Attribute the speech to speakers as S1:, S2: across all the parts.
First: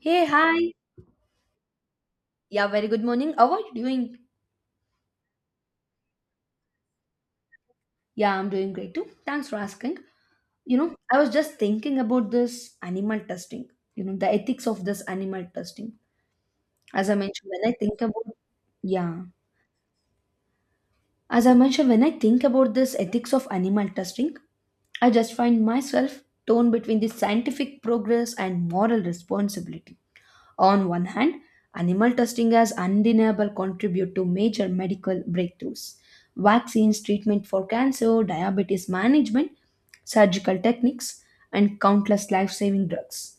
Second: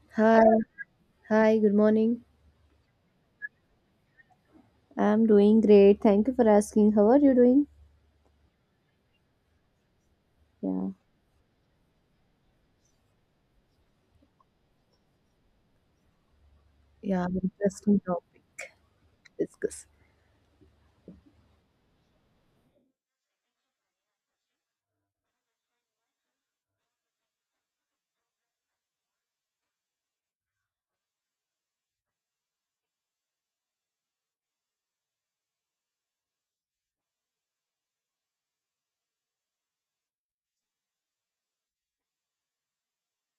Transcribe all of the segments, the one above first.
S1: Hey,
S2: Hi,
S1: hi.
S2: hi, good morning.
S1: Yeah, very good morning. How are you doing?
S2: I'm doing great. Thank you for asking. How are you doing?
S1: Yeah, I'm doing great too. Thanks for asking. You
S2: Yeah.
S1: know, I was just thinking about this animal testing, the ethics of this animal testing. As I
S2: Yeah,
S1: mentioned, when I
S2: interesting
S1: think about,
S2: topic
S1: yeah,
S2: to discuss.
S1: as I mentioned, when I think about this ethics of animal testing, I just find myself torn between the scientific progress and moral responsibility. On one hand, animal testing has undeniable contribute to major medical breakthroughs. Vaccines, treatment for cancer, diabetes management, surgical techniques, and countless life-saving drugs.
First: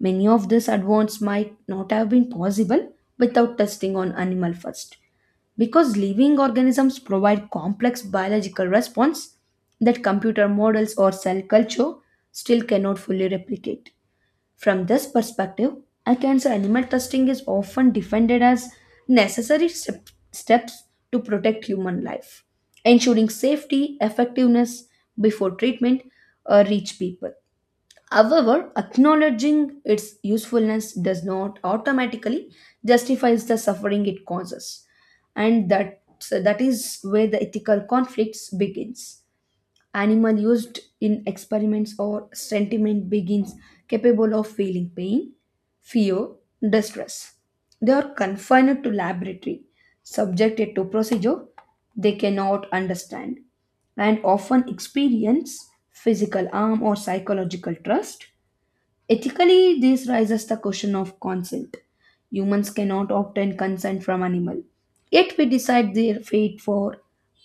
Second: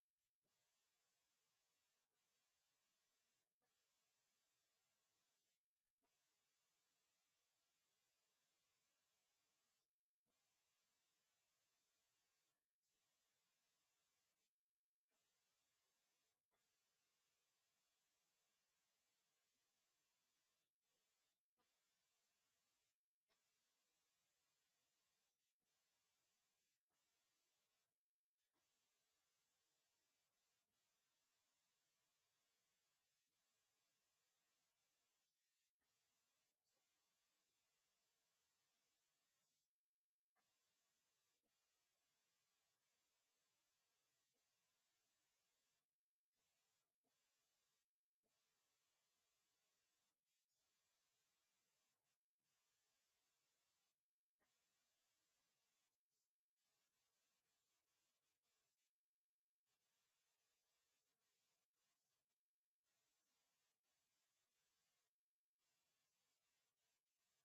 S1: Many of these advances might not have been possible without testing on animal first, because living organisms provide complex biological response that computer models or cell culture still cannot fully replicate. From this perspective, I can say animal testing is often defended as necessary steps to protect human life, ensuring safety, effectiveness before treatment reach people. However, acknowledging its usefulness does not automatically justifies the suffering it causes, and that so that is where the ethical conflicts begins animal used in experiments or sentiment begins capable of feeling pain, fear, distress. They are confined to laboratory, subjected to procedure they cannot understand, and often experience physical harm or psychological trust. Ethically, this raises the question of consent. Humans cannot obtain consent from animal, yet we decide their fate for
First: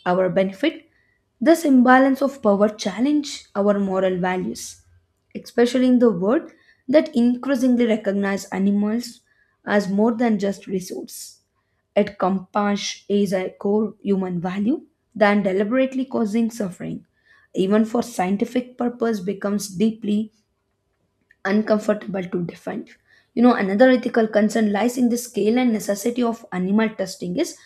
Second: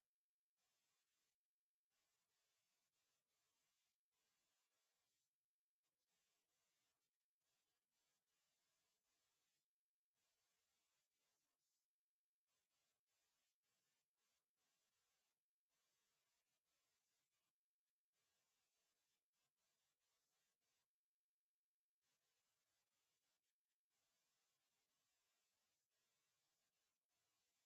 S1: our benefit. This imbalance of power challenge our moral values, especially in the world that increasingly recognize animals as more than just resource. It compassion is a core human value than deliberately causing suffering, even for scientific purpose, becomes deeply uncomfortable to define. You know, another ethical concern lies in the scale and necessity of animal testing is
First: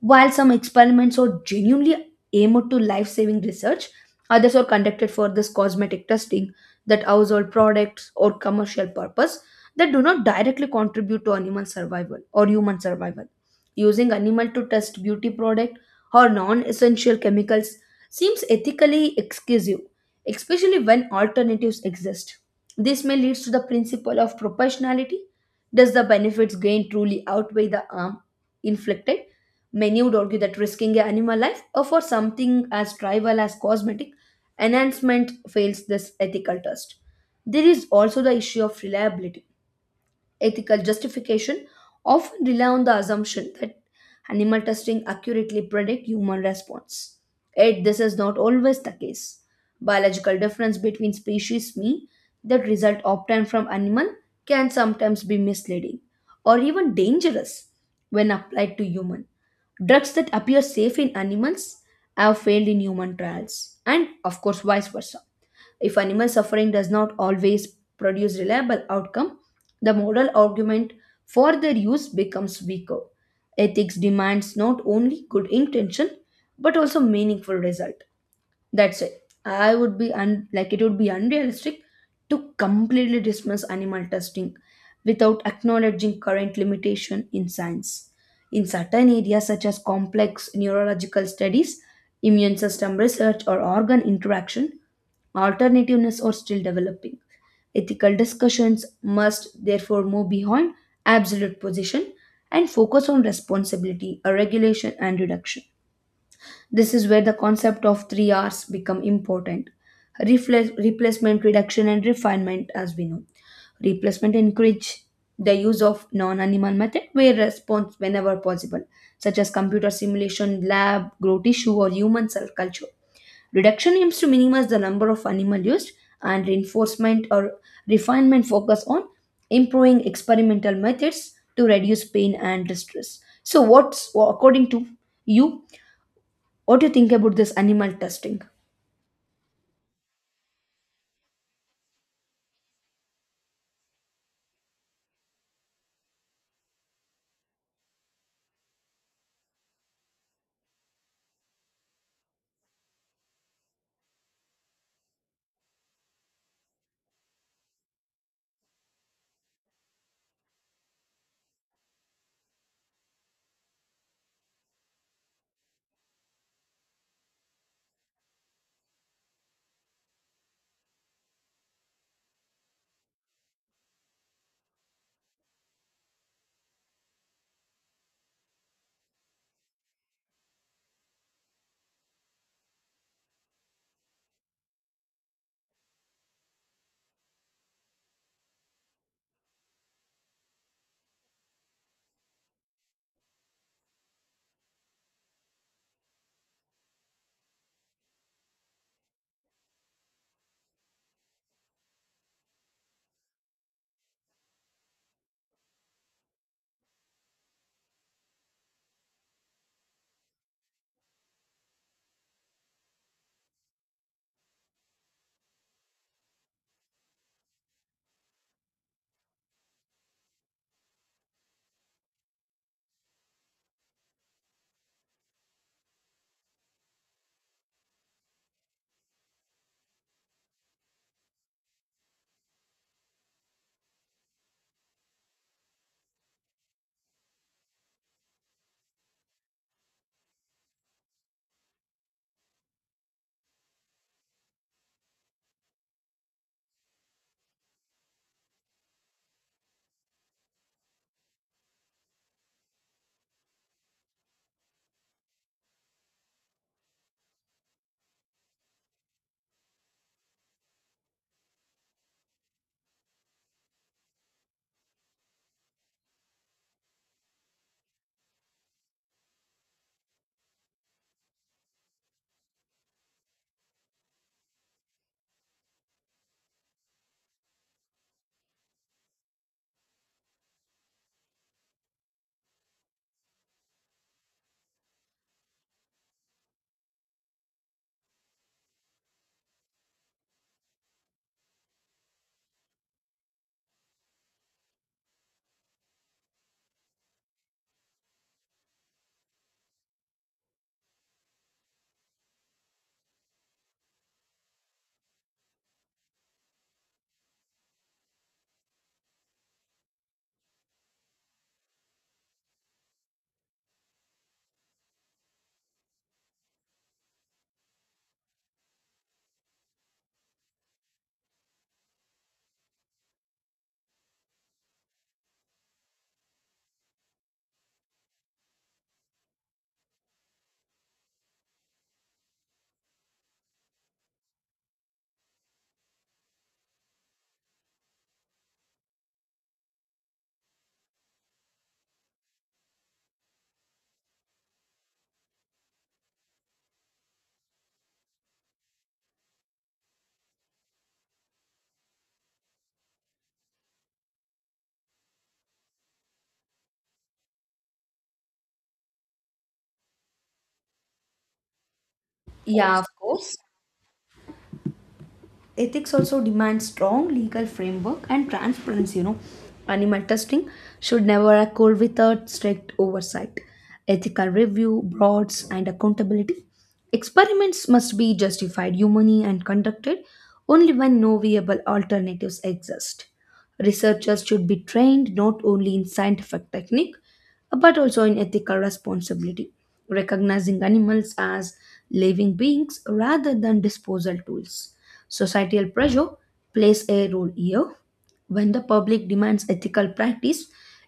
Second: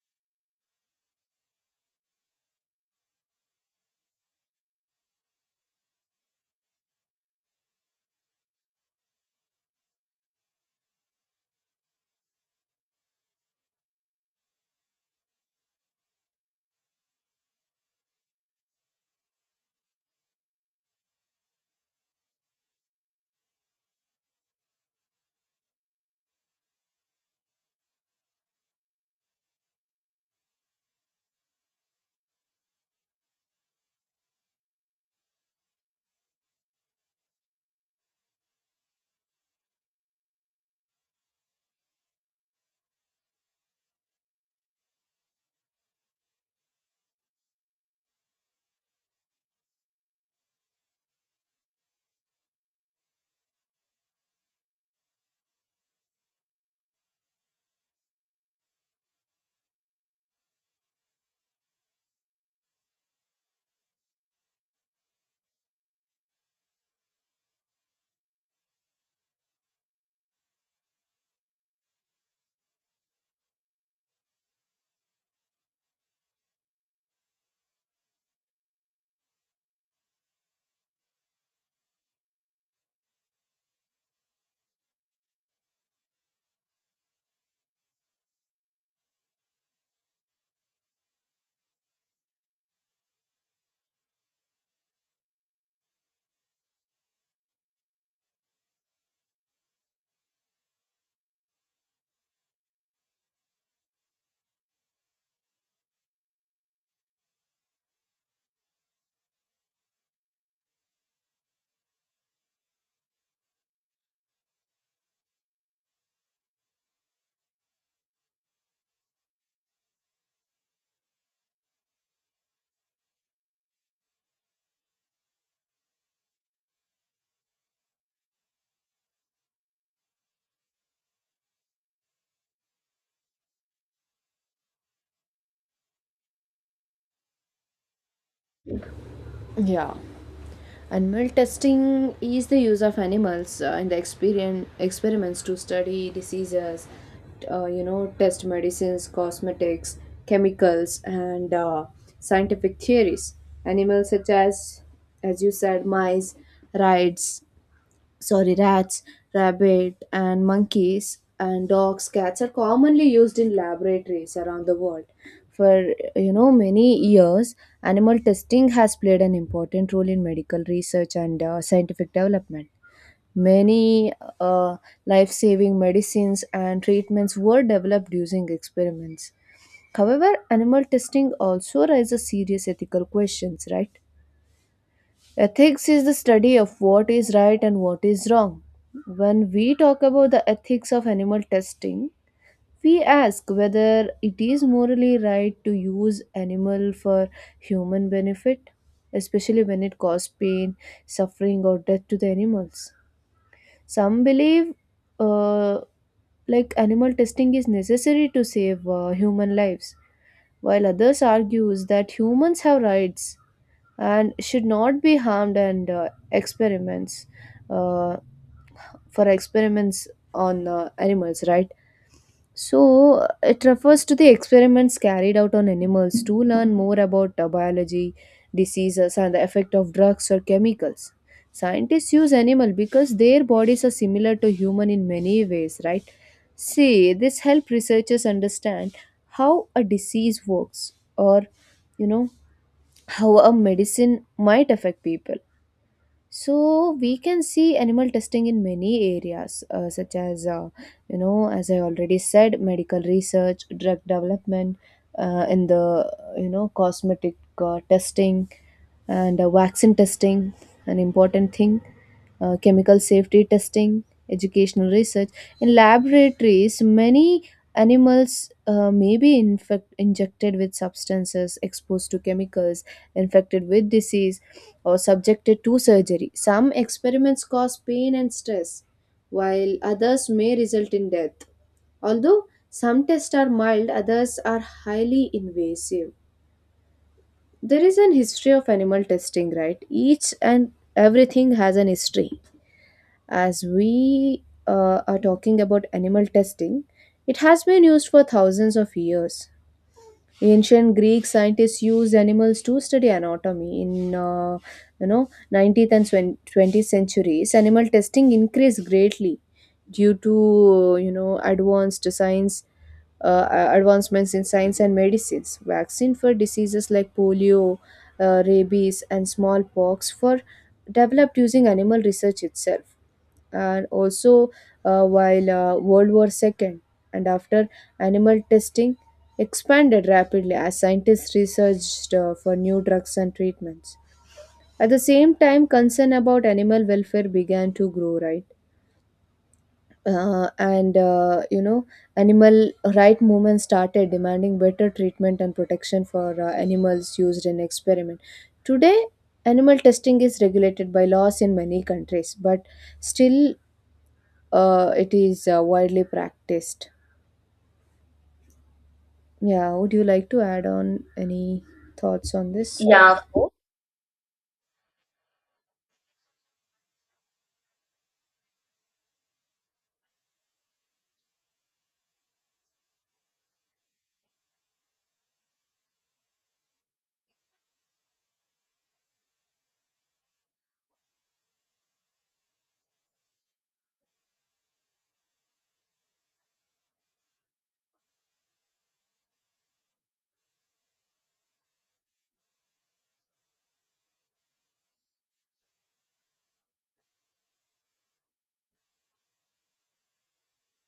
S1: while some experiments are genuinely aimed to life-saving research, others are conducted for this cosmetic testing that household products or commercial purpose that do not directly contribute to animal survival or human survival. Using animal to test beauty product or non-essential chemicals seems ethically exclusive especially when alternatives exist. This may lead to the principle of proportionality. Does the benefits gained truly outweigh the harm inflicted? Many would argue that risking an animal life or for something as trivial as cosmetic enhancement fails this ethical test. There is also the issue of reliability ethical justification often rely on the assumption that animal testing accurately predict human response. Yet this is not always the case. Biological difference between species mean that result obtained from animal can sometimes be misleading or even dangerous when applied to human. Drugs that appear safe in animals have failed in human trials and of course vice versa. If animal suffering does not always produce reliable outcome, the moral argument for their use becomes weaker. Ethics demands not only good intention but also meaningful result. That's it. I would be like it would be unrealistic to completely dismiss animal testing without acknowledging current limitation in science. In certain areas such as complex neurological studies, immune system research or organ interaction, alternativeness are still developing. Ethical discussions must therefore move beyond absolute position and focus on responsibility, regulation and reduction. This is where the concept of 3 Rs become important. Replacement, reduction and refinement as we know. Replacement encourage the use of non-animal method where response whenever possible such as computer simulation, lab, grow tissue or human cell culture. Reduction aims to minimize the number of animal used and reinforcement or refinement focus on improving experimental methods to reduce pain and distress. So what's according to you what do you think about this animal testing?
S2: Yeah. Animal testing is the use of animals in the experien experiments to study diseases, test medicines, cosmetics, chemicals, and scientific theories. Animals such as you said, mice, rats, sorry rats rabbit, and monkeys and dogs, cats are commonly used in laboratories around the world for you know many years. Animal testing has played an important role in medical research and scientific development. Many uh, life-saving medicines and treatments were developed using experiments. However, animal testing also raises serious ethical questions, right? Ethics is the study of what is right and what is wrong. When we talk about the ethics of animal testing, we ask whether it is morally right to use animal for human benefit, especially when it causes pain, suffering, or death to the animals. Some believe uh, like animal testing is necessary to save human lives, while others argues that humans have rights and should not be harmed and experiments, uh, for experiments on animals, right? So it refers to the experiments carried out on animals to learn more about biology, diseases, and the effect of drugs or chemicals. Scientists use animal because their bodies are similar to human in many ways, right? See, this help researchers understand how a disease works or you know how a medicine might affect people. So we can see animal testing in many areas, such as as I already said, medical research, drug development, in the you know cosmetic testing and vaccine testing, an important thing, chemical safety testing, educational research. In laboratories, many animals may be injected with substances, exposed to chemicals, infected with disease, or subjected to surgery. Some experiments cause pain and stress, while others may result in death. Although some tests are mild, others are highly invasive. There is an history of animal testing, right? Each and everything has an history. As we are talking about animal testing, it has been used for thousands of years. Ancient Greek scientists used animals to study anatomy. In you know 19th and 20th centuries, animal testing increased greatly due to you know advanced science, uh, advancements in science and medicines. Vaccine for diseases like polio, rabies, and smallpox for developed using animal research itself, and also while World War II and after, animal testing expanded rapidly as scientists researched for new drugs and treatments. At the same time, concern about animal welfare began to grow, right? Uh, and uh, you know, Animal right movement started demanding better treatment and protection for animals used in experiment. Today, animal testing is regulated by laws in many countries, but still it is widely practiced. Yeah, would you like to add on any thoughts on this?
S1: Yeah, of
S2: Yeah, of
S1: course.
S2: course.
S1: Ethics also demands strong legal framework and transparency, you know. Animal testing should never occur without strict oversight, ethical review, broads, and accountability. Experiments must be justified humanly and conducted only when no viable alternatives exist. Researchers should be trained not only in scientific technique but also in ethical responsibility, recognizing animals as living beings rather than disposal tools. Societal pressure plays a role here. When the public demands ethical practice,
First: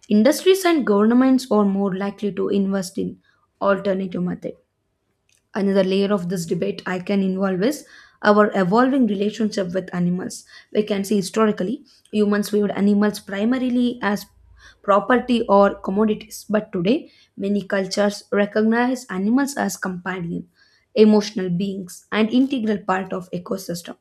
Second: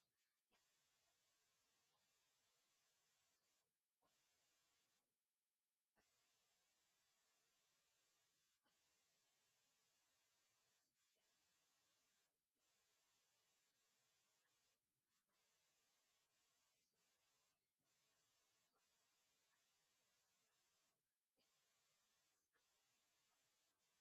S1: industries and governments are more likely to invest in alternative methods another layer of this debate I can involve is our evolving relationship with animals. We can see historically, humans viewed animals primarily as property or commodities, but today, many cultures recognize animals as companion, emotional beings, and integral part of ecosystem.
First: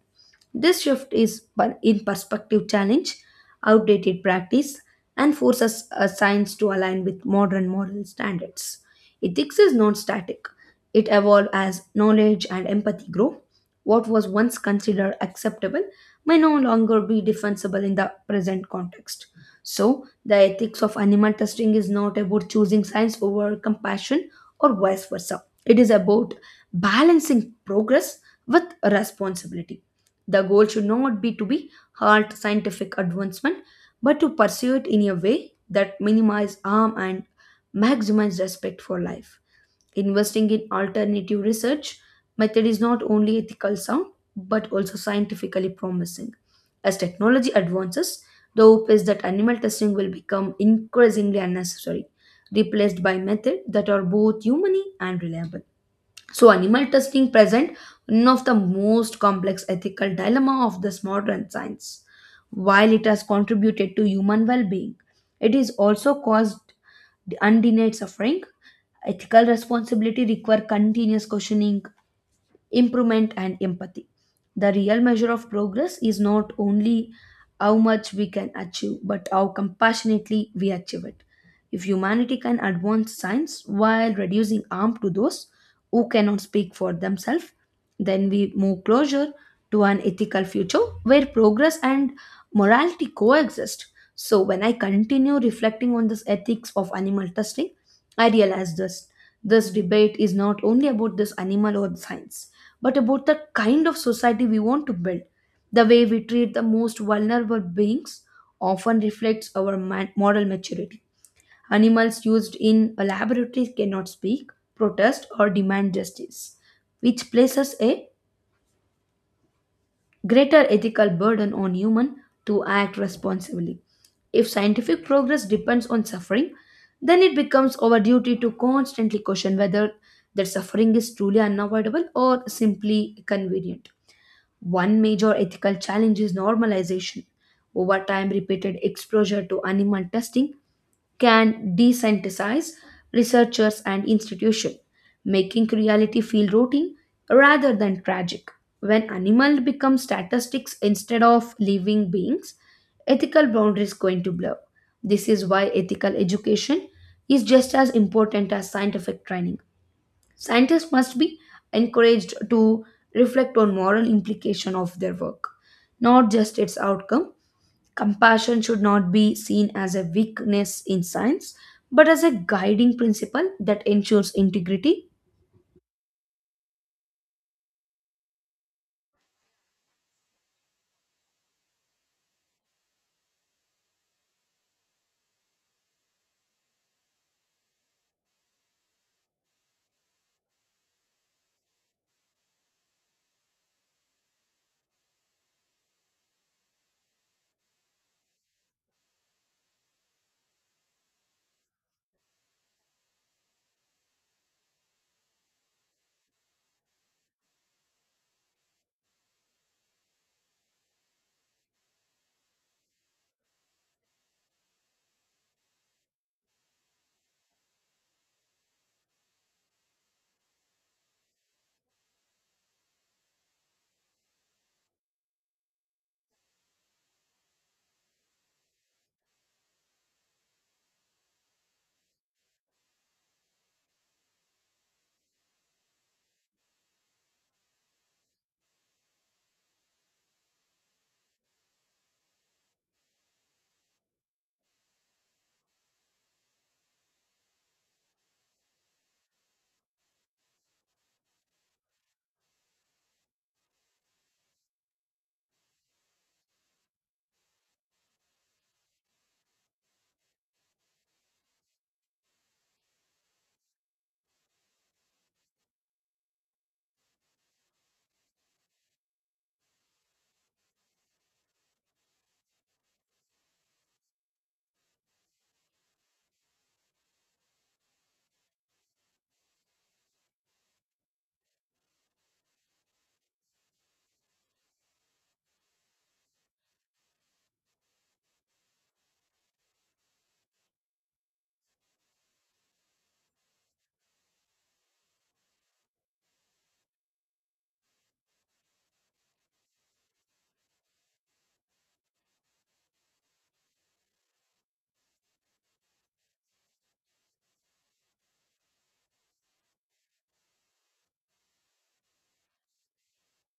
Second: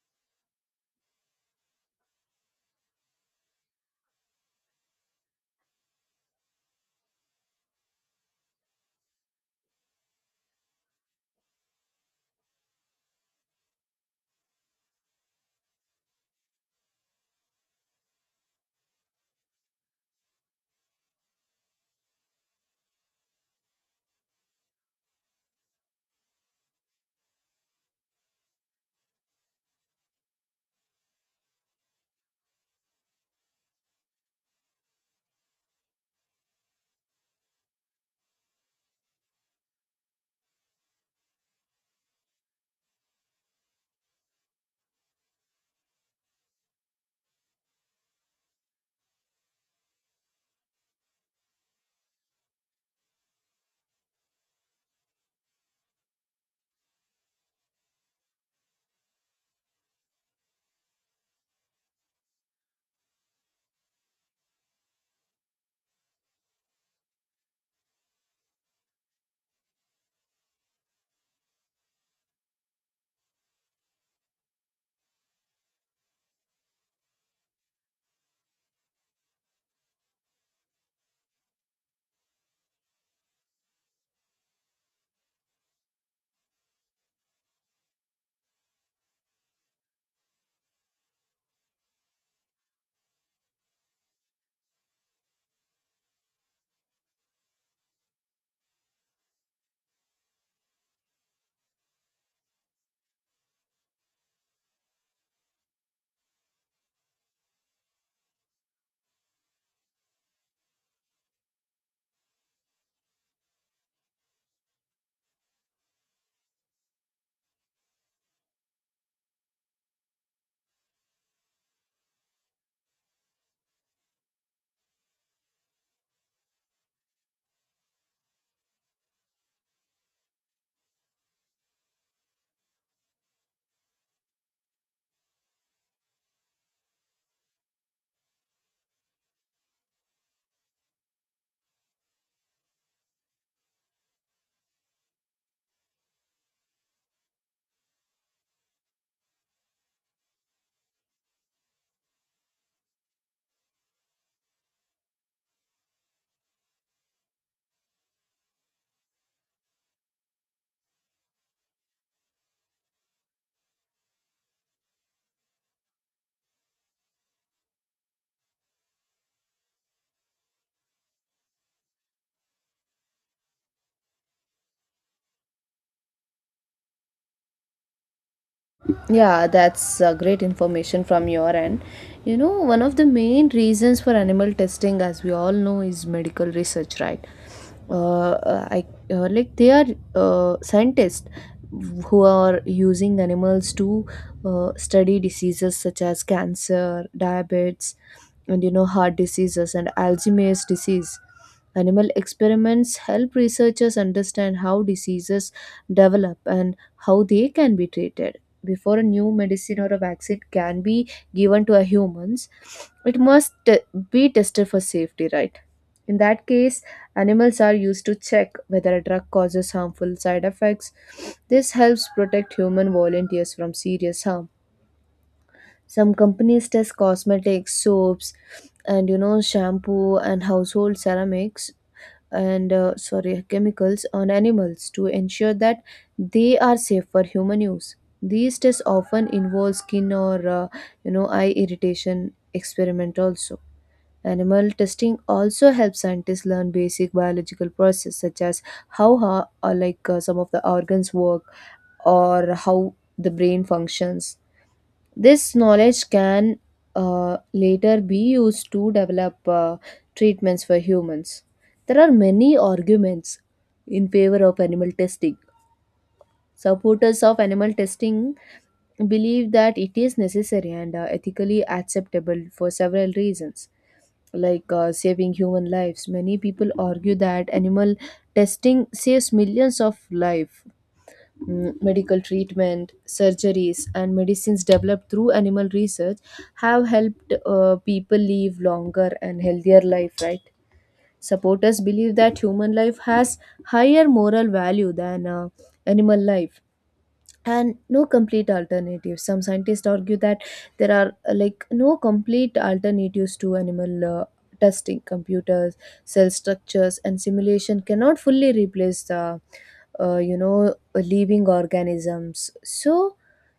S1: This shift is in perspective challenge, outdated practice, and forces science to align with modern moral standards. Ethics is non static. It evolved as knowledge and empathy grow. What was once considered acceptable may no longer be defensible in the present context. So, the ethics of animal testing is not about choosing science over compassion or vice versa. It is about balancing progress with responsibility. The goal should not be to be halt scientific advancement, but to pursue it in a way that minimizes harm and maximizes respect for life. Investing in alternative research method is not only ethical sound but also scientifically promising. As technology advances, the hope is that animal testing will become increasingly unnecessary, replaced by methods that are both humane and reliable. So, animal testing present one of the most complex ethical dilemma of this modern science. While it has contributed to human well-being, it is also caused undenied suffering. Ethical responsibility require continuous questioning improvement, and empathy. The real measure of progress is not only how much we can achieve, but how compassionately we achieve it. If humanity can advance science while reducing harm to those who cannot speak for themselves, then we move closer to an ethical future where progress and morality coexist. So, when I continue reflecting on this ethics of animal testing, I realize this debate is not only about this animal or science but about the kind of society we want to build. The way we treat the most vulnerable beings often reflects our moral maturity. Animals used in laboratories cannot speak, protest, or demand justice, which places a greater ethical burden on humans to act responsibly. If scientific progress depends on suffering, then it becomes our duty to constantly question whether that suffering is truly unavoidable or simply convenient. One major ethical challenge is normalization. Over time, repeated exposure to animal testing can desensitize researchers and institutions, making reality feel routine rather than tragic. When animals become statistics instead of living beings, ethical boundaries going to blur. This is why ethical education is just as important as scientific training. Scientists must be encouraged to reflect on moral implication of their work, not just its outcome. Compassion should not be seen as a weakness in science, but as a guiding principle that ensures integrity.
S2: Yeah, that's great information from your end. You know, one of the main reasons for animal testing, as we all know, is medical research, right? I like they are scientists who are using animals to study diseases such as cancer, diabetes, and you know heart diseases and alzheimer's disease. Animal experiments help researchers understand how diseases develop and how they can be treated. Before a new medicine or a vaccine can be given to a humans, it must be tested for safety, right? In that case, animals are used to check whether a drug causes harmful side effects. This helps protect human volunteers from serious harm. Some companies test cosmetics, soaps, and you know, shampoo and household ceramics and sorry, chemicals on animals to ensure that they are safe for human use. These tests often involve skin or you know eye irritation experiment also. Animal testing also helps scientists learn basic biological process such as or like some of the organs work or how the brain functions. This knowledge can later be used to develop treatments for humans. There are many arguments in favor of animal testing. Supporters of animal testing believe that it is necessary and ethically acceptable for several reasons, like saving human lives. Many people argue that animal testing saves millions of lives. Mm, medical treatment, surgeries, and medicines developed through animal research have helped people live longer and healthier life, right? Supporters believe that human life has higher moral value than animal life, and no complete alternative. Some scientists argue that there are like no complete alternatives to animal testing. Computers, cell structures, and simulation cannot fully replace the you know living organisms, so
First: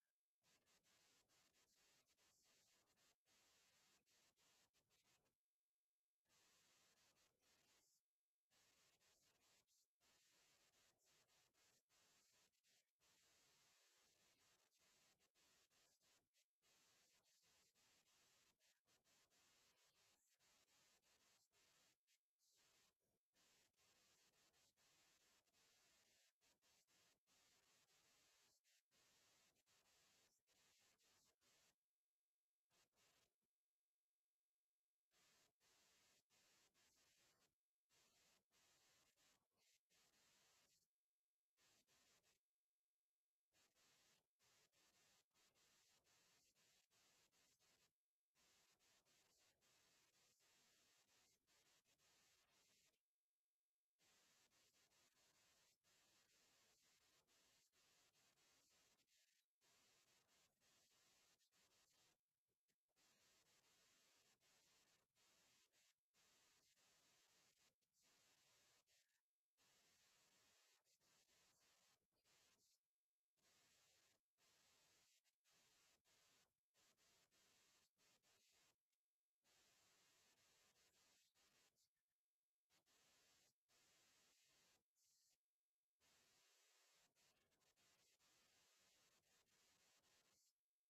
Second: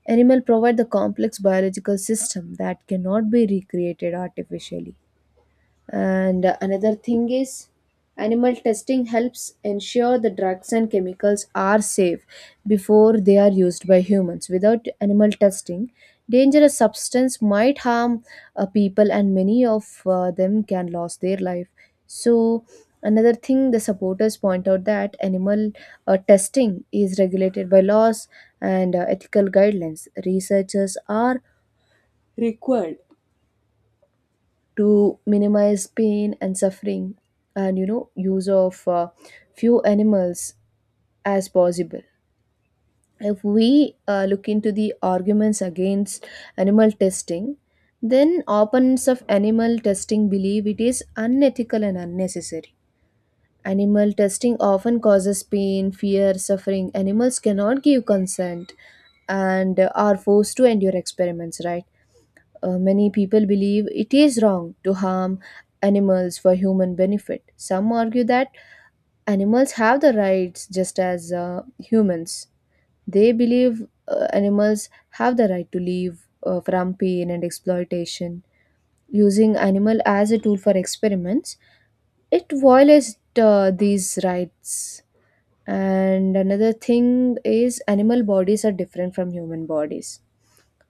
S2: animal provide the complex biological system that cannot be recreated artificially. And another thing is, animal testing helps ensure the drugs and chemicals are safe before they are used by humans. Without animal testing, dangerous substance might harm people, and many of them can lose their life. So, another thing the supporters point out that animal testing is regulated by laws and ethical guidelines. Researchers are required to minimize pain and suffering and you know use of few animals as possible. If we look into the arguments against animal testing, then opponents of animal testing believe it is unethical and unnecessary. Animal testing often causes pain, fear, suffering. Animals cannot give consent and are forced to endure experiments, right? Many people believe it is wrong to harm animals for human benefit. Some argue that animals have the rights just as humans. They believe animals have the right to live from pain and exploitation. Using animal as a tool for experiments, it violates these rights. And another thing is animal bodies are different from human bodies.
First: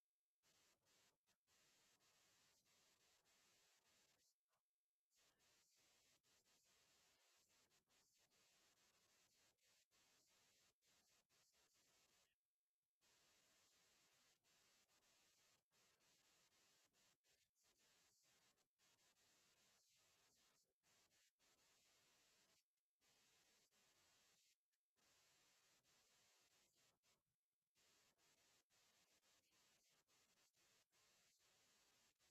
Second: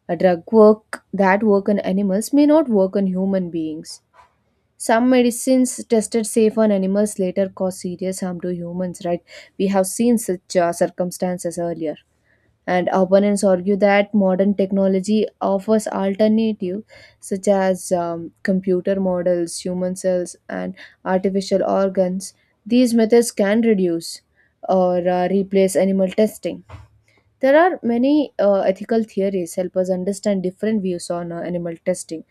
S2: A drug work that work on animals may not work on human beings. Some medicines tested safe on animals later cause serious harm to humans, right? We have seen such circumstances earlier. And opponents argue that modern technology offers alternative such as computer models, human cells, and artificial organs. These methods can reduce or replace animal testing. There are many ethical theories help us understand different views on animal testing,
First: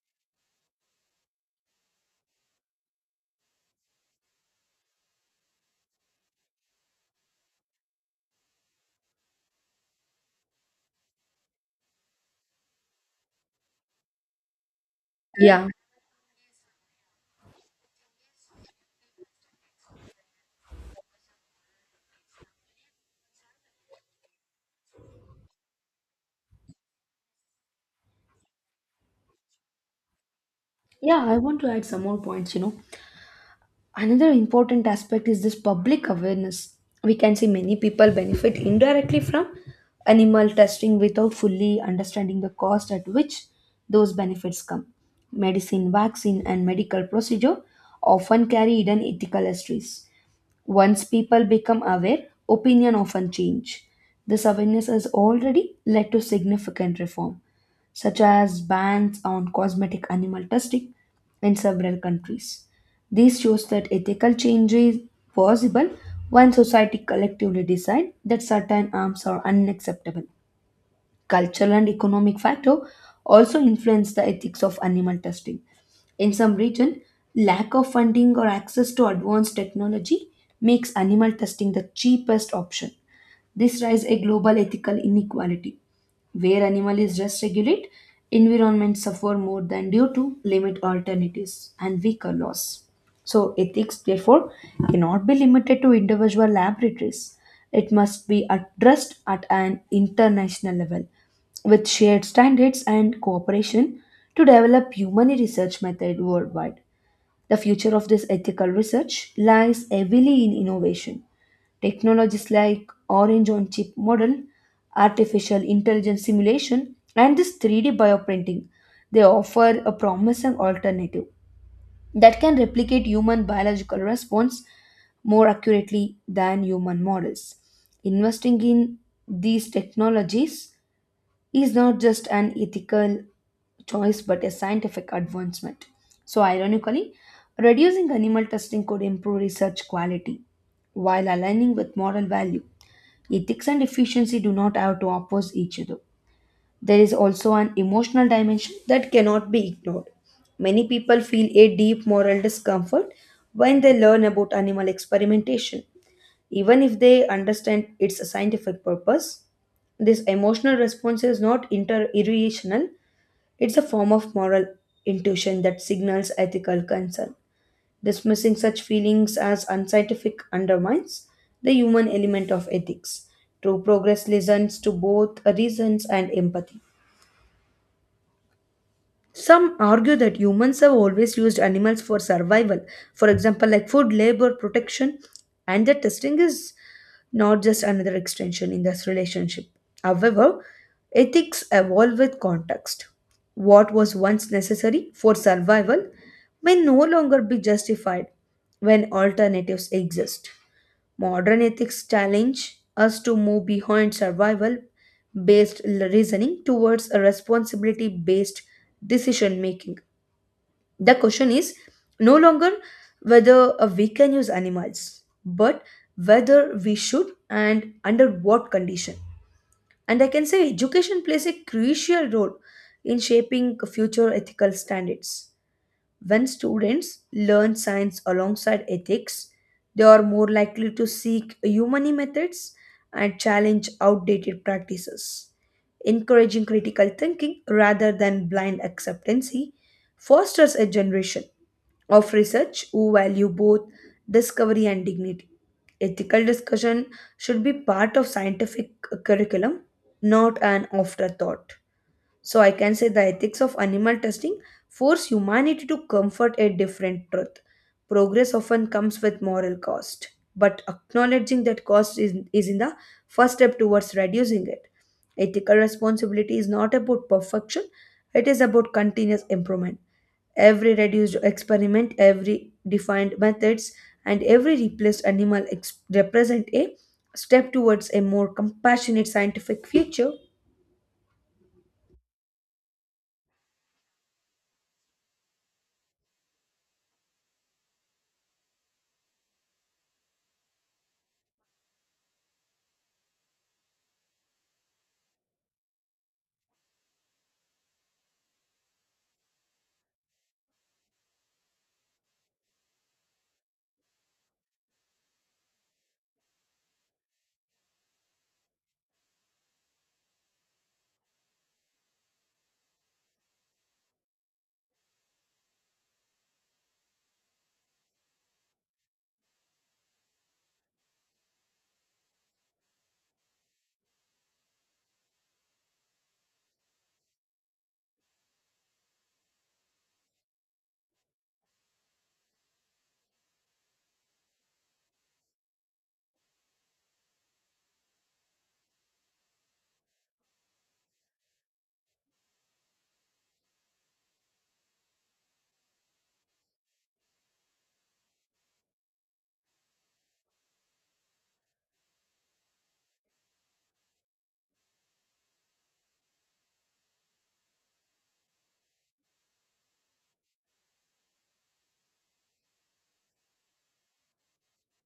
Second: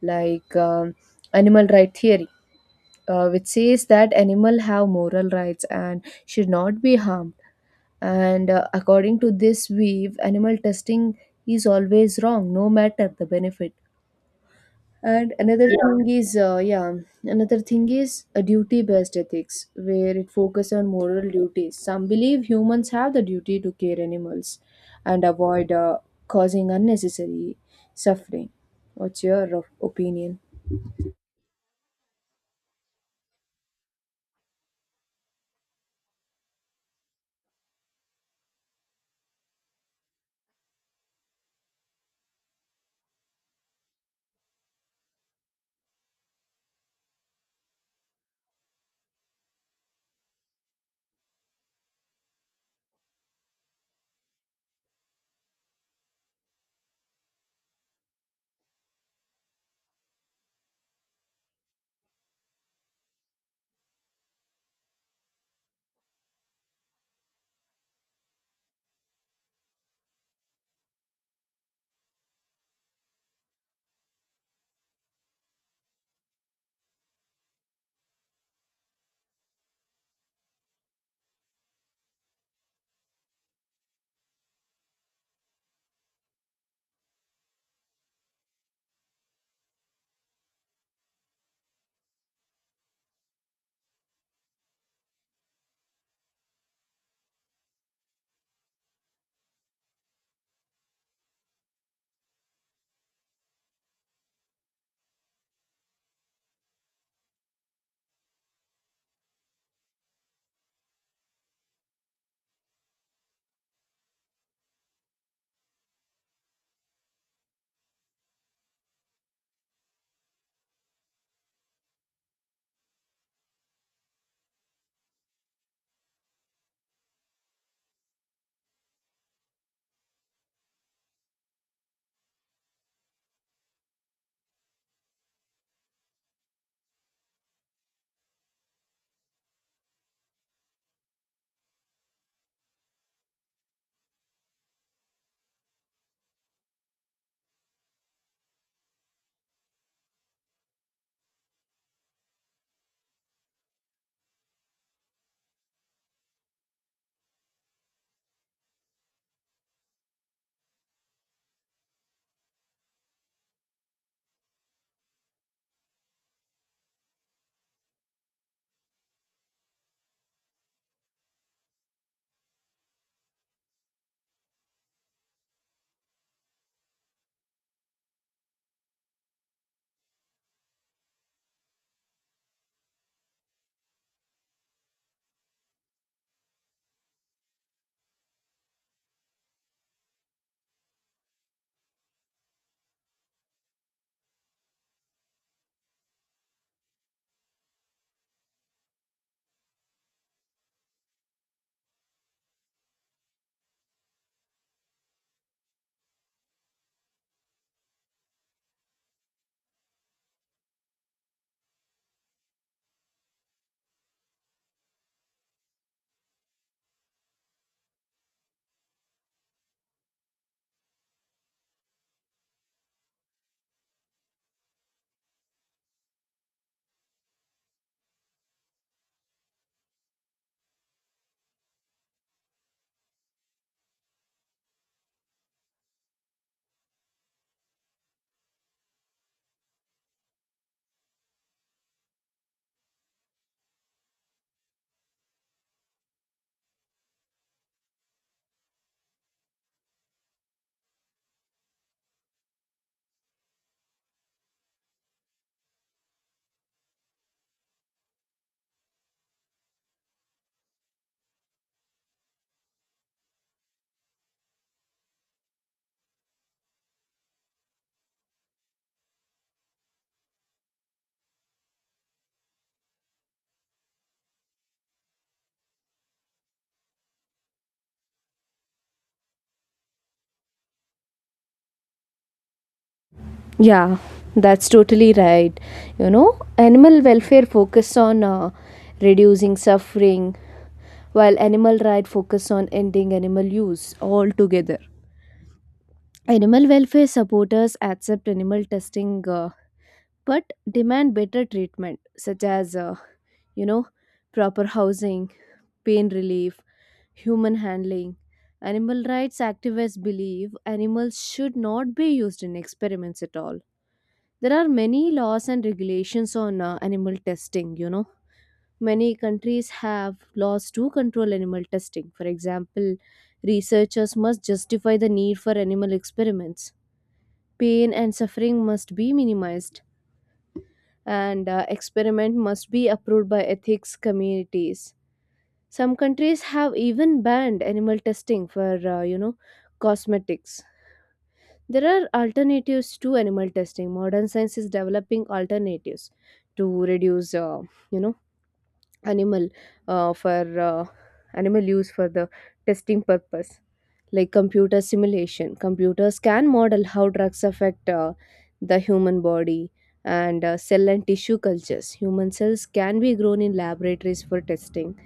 S2: like animal right theory which says that animal have moral rights and should not be harmed, and according to this view animal testing is always wrong no matter the benefit. And another
S1: Yeah.
S2: yeah, thing is yeah, another thing is a duty based ethics where it focuses on moral duties. Some believe humans have the duty to care animals and avoid causing unnecessary suffering. What's your opinion?
S1: Yeah, I want to add some more points, you know. Another important aspect is this public awareness. We can see many people benefit indirectly from animal testing without fully understanding the cost at which those benefits come. Medicine, vaccine, and medical procedure often carry hidden ethical histories. Once people become aware, opinion often change. This awareness has already led to significant reform such as bans on cosmetic animal testing in several countries. This shows that ethical change is possible when society collectively decide that certain arms are unacceptable. Cultural and economic factor also influence the ethics of animal testing. In some region, lack of funding or access to advanced technology makes animal testing the cheapest option. This raises a global ethical inequality where animal is just regulate, environments suffer more than due to limit alternatives and weaker laws. So ethics therefore cannot be limited to individual laboratories. It must be addressed at an international level with shared standards and cooperation to develop human research method worldwide. The future of this ethical research lies heavily in innovation. Technologies like orange on chip model, artificial intelligence simulation, and this 3D bioprinting, they offer a promising alternative that can replicate human biological response more accurately than human models. Investing in these technologies is not just an ethical choice but a scientific advancement. So, ironically, reducing animal testing could improve research quality while aligning with moral value. Ethics and efficiency do not have to oppose each other. There is also an emotional dimension that cannot be ignored. Many people feel a deep moral discomfort when they learn about animal experimentation, even if they understand its scientific purpose. This emotional response is not irrational, it's a form of moral intuition that signals ethical concern. Dismissing such feelings as unscientific undermines the human element of ethics. True progress listens to both reasons and empathy. Some argue that humans have always used animals for survival, for example, like food, labor, protection, and the testing is not just another extension in this relationship. However, ethics evolve with context. What was once necessary for survival may no longer be justified when alternatives exist. Modern ethics challenge us to move behind survival based reasoning towards a responsibility based decision making. The question is no longer whether we can use animals, but whether we should and under what condition. And I can say education plays a crucial role in shaping future ethical standards. When students learn science alongside ethics, they are more likely to seek humane methods and challenge outdated practices. Encouraging critical thinking rather than blind acceptance fosters a generation of research who value both discovery and dignity. Ethical discussion should be part of scientific curriculum, not an afterthought. So I can say the ethics of animal testing force humanity to comfort a different truth. Progress often comes with moral cost, but acknowledging that cost is in the first step towards reducing it. Ethical responsibility is not about perfection, it is about continuous improvement. Every reduced experiment, every defined methods, and every replaced represent a step towards a more compassionate scientific future.
S2: Yeah, that's totally right. You know, animal welfare focus on reducing suffering, while animal right focus on ending animal use altogether. Animal welfare supporters accept animal testing, but demand better treatment, such as you know, proper housing, pain relief, human handling. Animal rights activists believe animals should not be used in experiments at all. There are many laws and regulations on animal testing, you know. Many countries have laws to control animal testing. For example, researchers must justify the need for animal experiments. Pain and suffering must be minimized, and experiment must be approved by ethics communities. Some countries have even banned animal testing for, cosmetics. There are alternatives to animal testing. Modern science is developing alternatives to reduce, you know, animal for animal use for the testing purpose, like computer simulation. Computers can model how drugs affect the human body and cell and tissue cultures. Human cells can be grown in laboratories for testing.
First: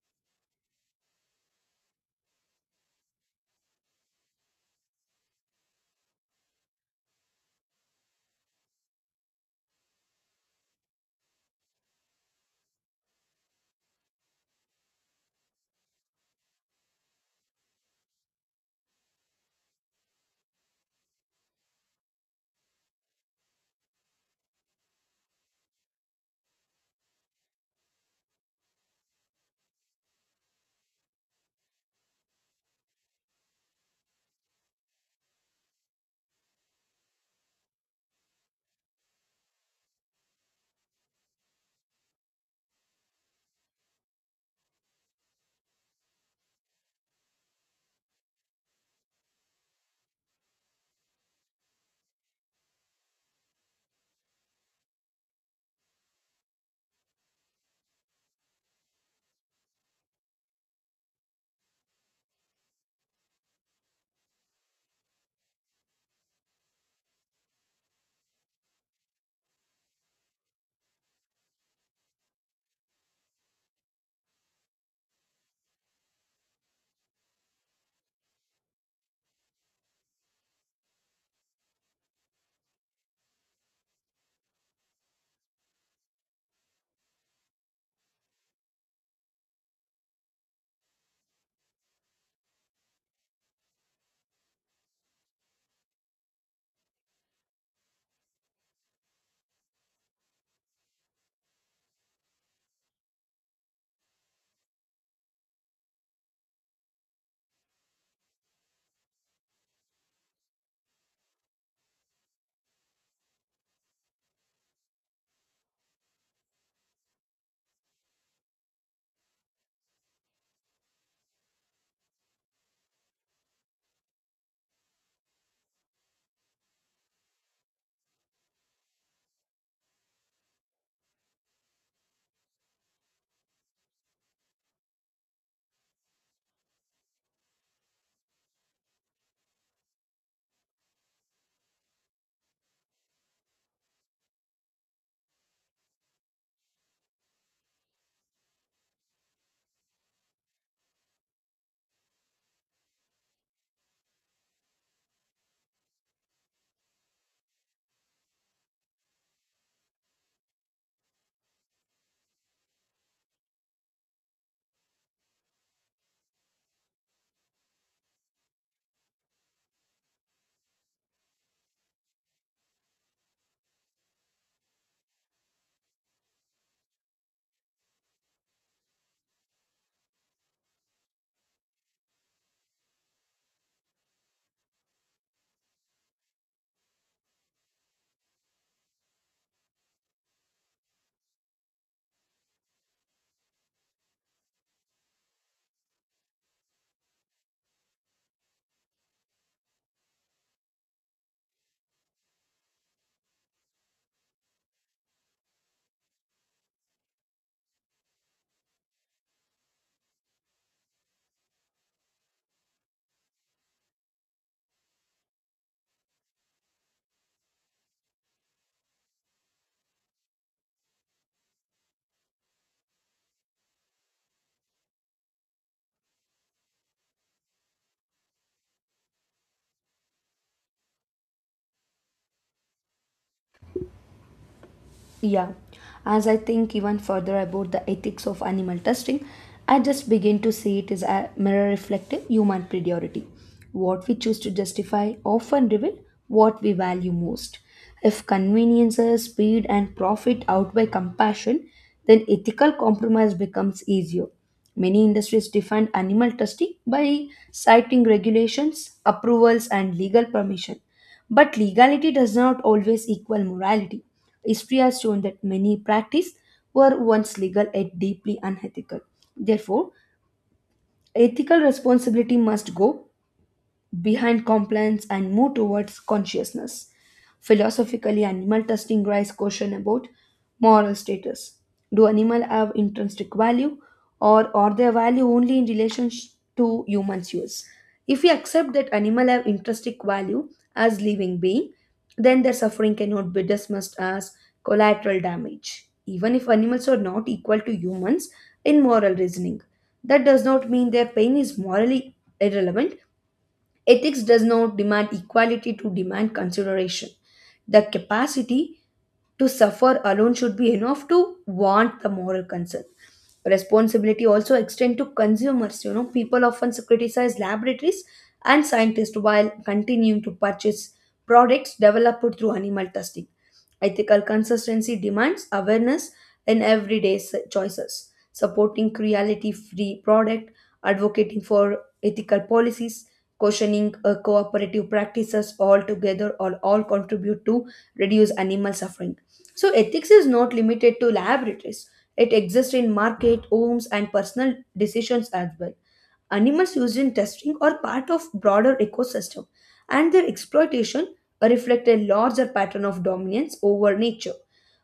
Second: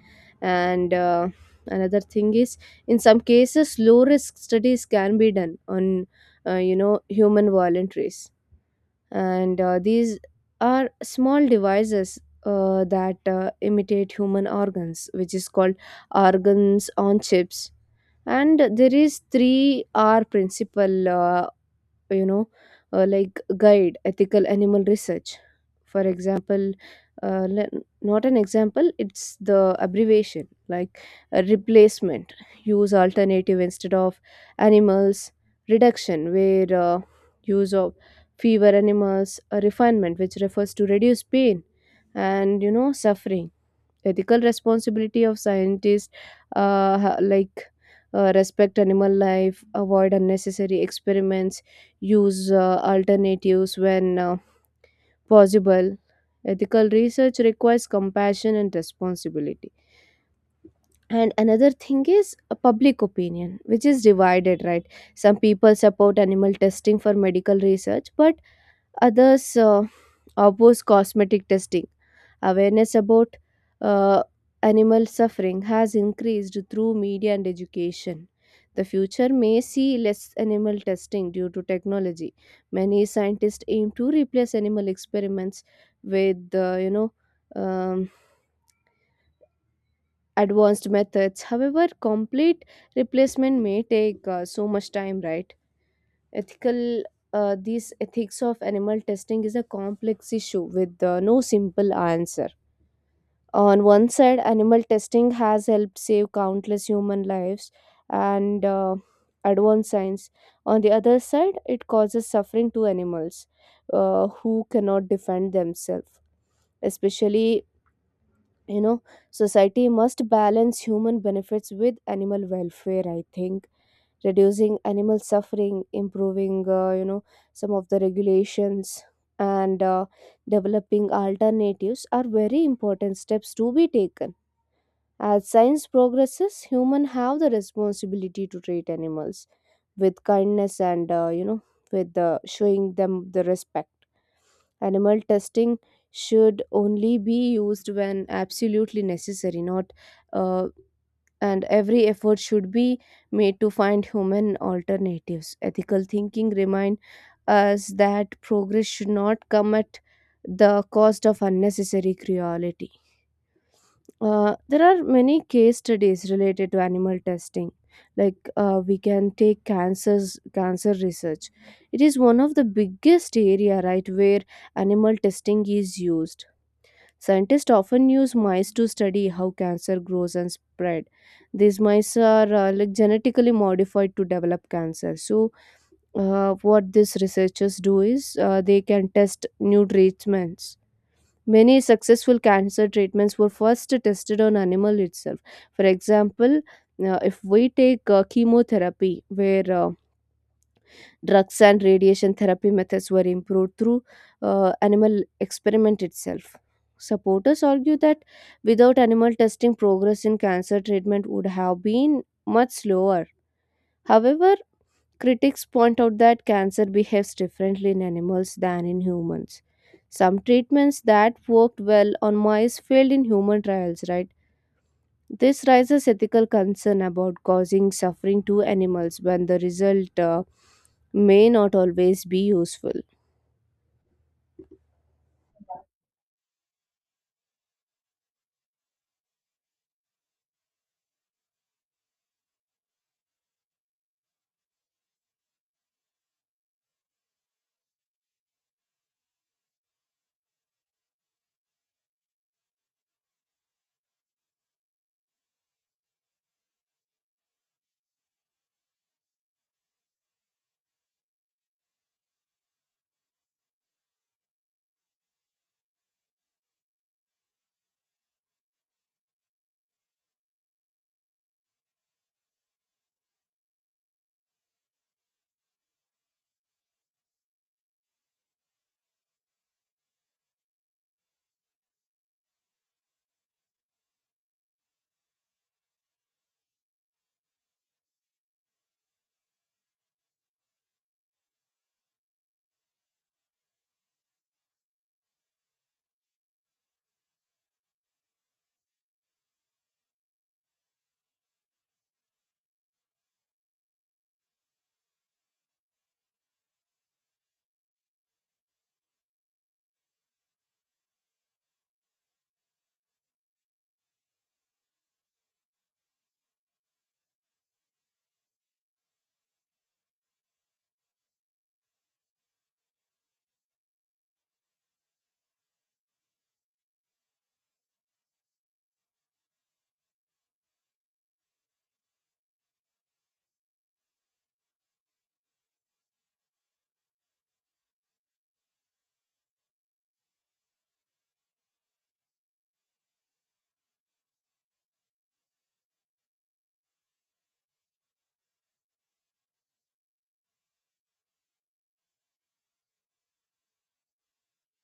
S2: And another thing is, in some cases, low risk studies can be done on, human voluntaries. And these are small devices that imitate human organs, which is called organs on chips. And there is 3R principle, you know like guide ethical animal research. For example, uh, le- not an example, it's the abbreviation, like a replacement, use alternative instead of animals; reduction, where use of fewer animals; a refinement, which refers to reduce pain and you know suffering. Ethical responsibility of scientists, like respect animal life, avoid unnecessary experiments, use alternatives when possible. Ethical research requires compassion and responsibility. And another thing is a public opinion which is divided, right? Some people support animal testing for medical research, but others oppose cosmetic testing. Awareness about uh, animal suffering has increased through media and education. The future may see less animal testing due to technology. Many scientists aim to replace animal experiments with, um, advanced methods. However, complete replacement may take so much time, right? ethical These ethics of animal testing is a complex issue with no simple answer. On one side, animal testing has helped save countless human lives and advanced science. On the other side, it causes suffering to animals who cannot defend themselves, especially you know. Society must balance human benefits with animal welfare. I think reducing animal suffering, improving some of the regulations, and developing alternatives are very important steps to be taken. As science progresses, humans have the responsibility to treat animals with kindness and with showing them the respect. Animal testing should only be used when absolutely necessary, not uh, and every effort should be made to find human alternatives. Ethical thinking reminds us that progress should not come at the cost of unnecessary cruelty. There are many case studies related to animal testing. Like we can take cancers, cancer research. It is one of the biggest area, right, where animal testing is used. Scientists often use mice to study how cancer grows and spread. These mice are like genetically modified to develop cancer. So, what these researchers do is they can test new treatments. Many successful cancer treatments were first tested on animal itself. For example, if we take chemotherapy, where drugs and radiation therapy methods were improved through animal experiment itself. Supporters argue that without animal testing, progress in cancer treatment would have been much slower. However, critics point out that cancer behaves differently in animals than in humans. Some treatments that worked well on mice failed in human trials, right? This raises ethical concern about causing suffering to animals when the result may not always be useful.
S1: Yeah, as I think even further about the ethics of animal testing, I just begin to see it is a mirror reflective human priority. What we choose to justify often reveal what we value most. If conveniences, speed, and profit outweigh compassion, then ethical compromise becomes easier. Many industries define animal testing by citing regulations, approvals, and legal permission. But legality does not always equal morality. History has shown that many practices were once legal yet deeply unethical. Therefore, ethical responsibility must go behind compliance and move towards consciousness. Philosophically, animal testing raises question about moral status. Do animals have intrinsic value or are their value only to humans' use? If we accept that animals have intrinsic value as living being, then their suffering cannot be dismissed as collateral damage. Even if animals are not equal to humans in moral reasoning, that does not mean their pain is morally irrelevant. Ethics does not demand equality to demand consideration. The capacity to suffer alone should be enough to warrant the moral concern. Responsibility also extend to consumers. You know, people often criticize laboratories and scientists while continuing to purchase products developed through animal testing. Ethical consistency demands awareness in choices, supporting cruelty-free product, advocating for ethical policies, questioning cooperative practices altogether or all contribute to reduce animal suffering. So ethics is not limited to laboratories. It exists in market, homes, and personal decisions as well. Animals used in testing are part of broader ecosystem, and their exploitation reflect a larger pattern of dominance over nature.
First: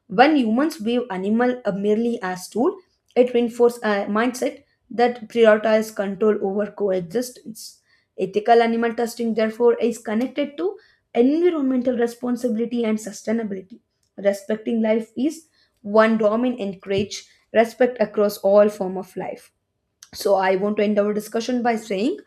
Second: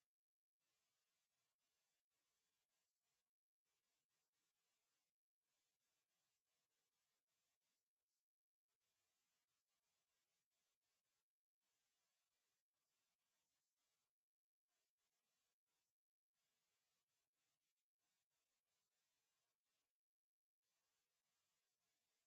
S1: When humans view animal merely as tool, it reinforces a mindset that prioritizes control over coexistence. Ethical animal testing, therefore, is connected to environmental responsibility and sustainability. Respecting life is one domain encourage respect across all form of life. So I want to end our discussion by saying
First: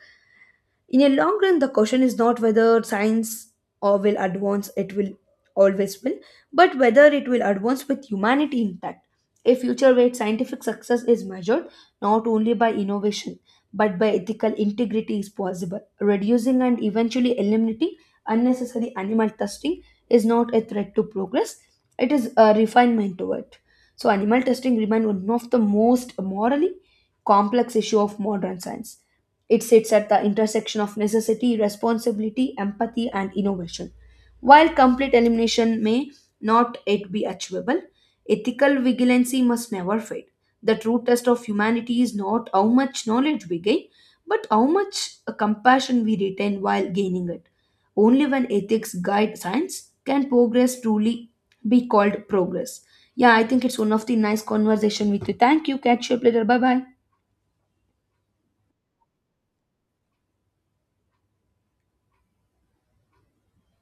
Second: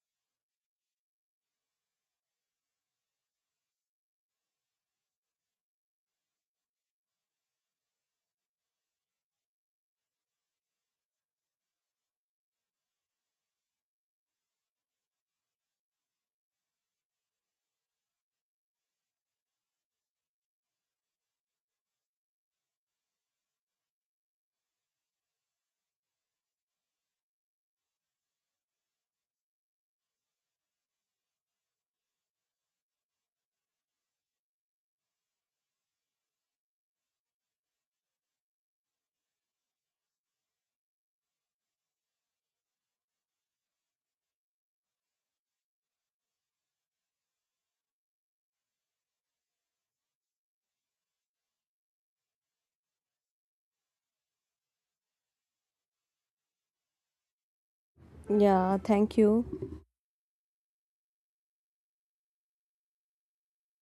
S1: in a long run, the question is not whether science or will advance it will always will but whether it will advance with humanity intact. A future where scientific success is measured not only by innovation but by ethical integrity is possible. Reducing and eventually eliminating unnecessary animal testing is not a threat to progress, it is a refinement to it. So animal testing remains one of the most morally complex issue of modern science. It sits at the intersection of necessity, responsibility, empathy, and innovation. While complete elimination may not yet be achievable, ethical vigilancy must never fade. The true test of humanity is not how much knowledge we gain, but how much compassion we retain while gaining it. Only when ethics guide science can progress truly be called progress. Yeah, I think it's one of the nice conversation with you. Thank you. Catch you up later. Bye bye.
S2: Yeah, thank you.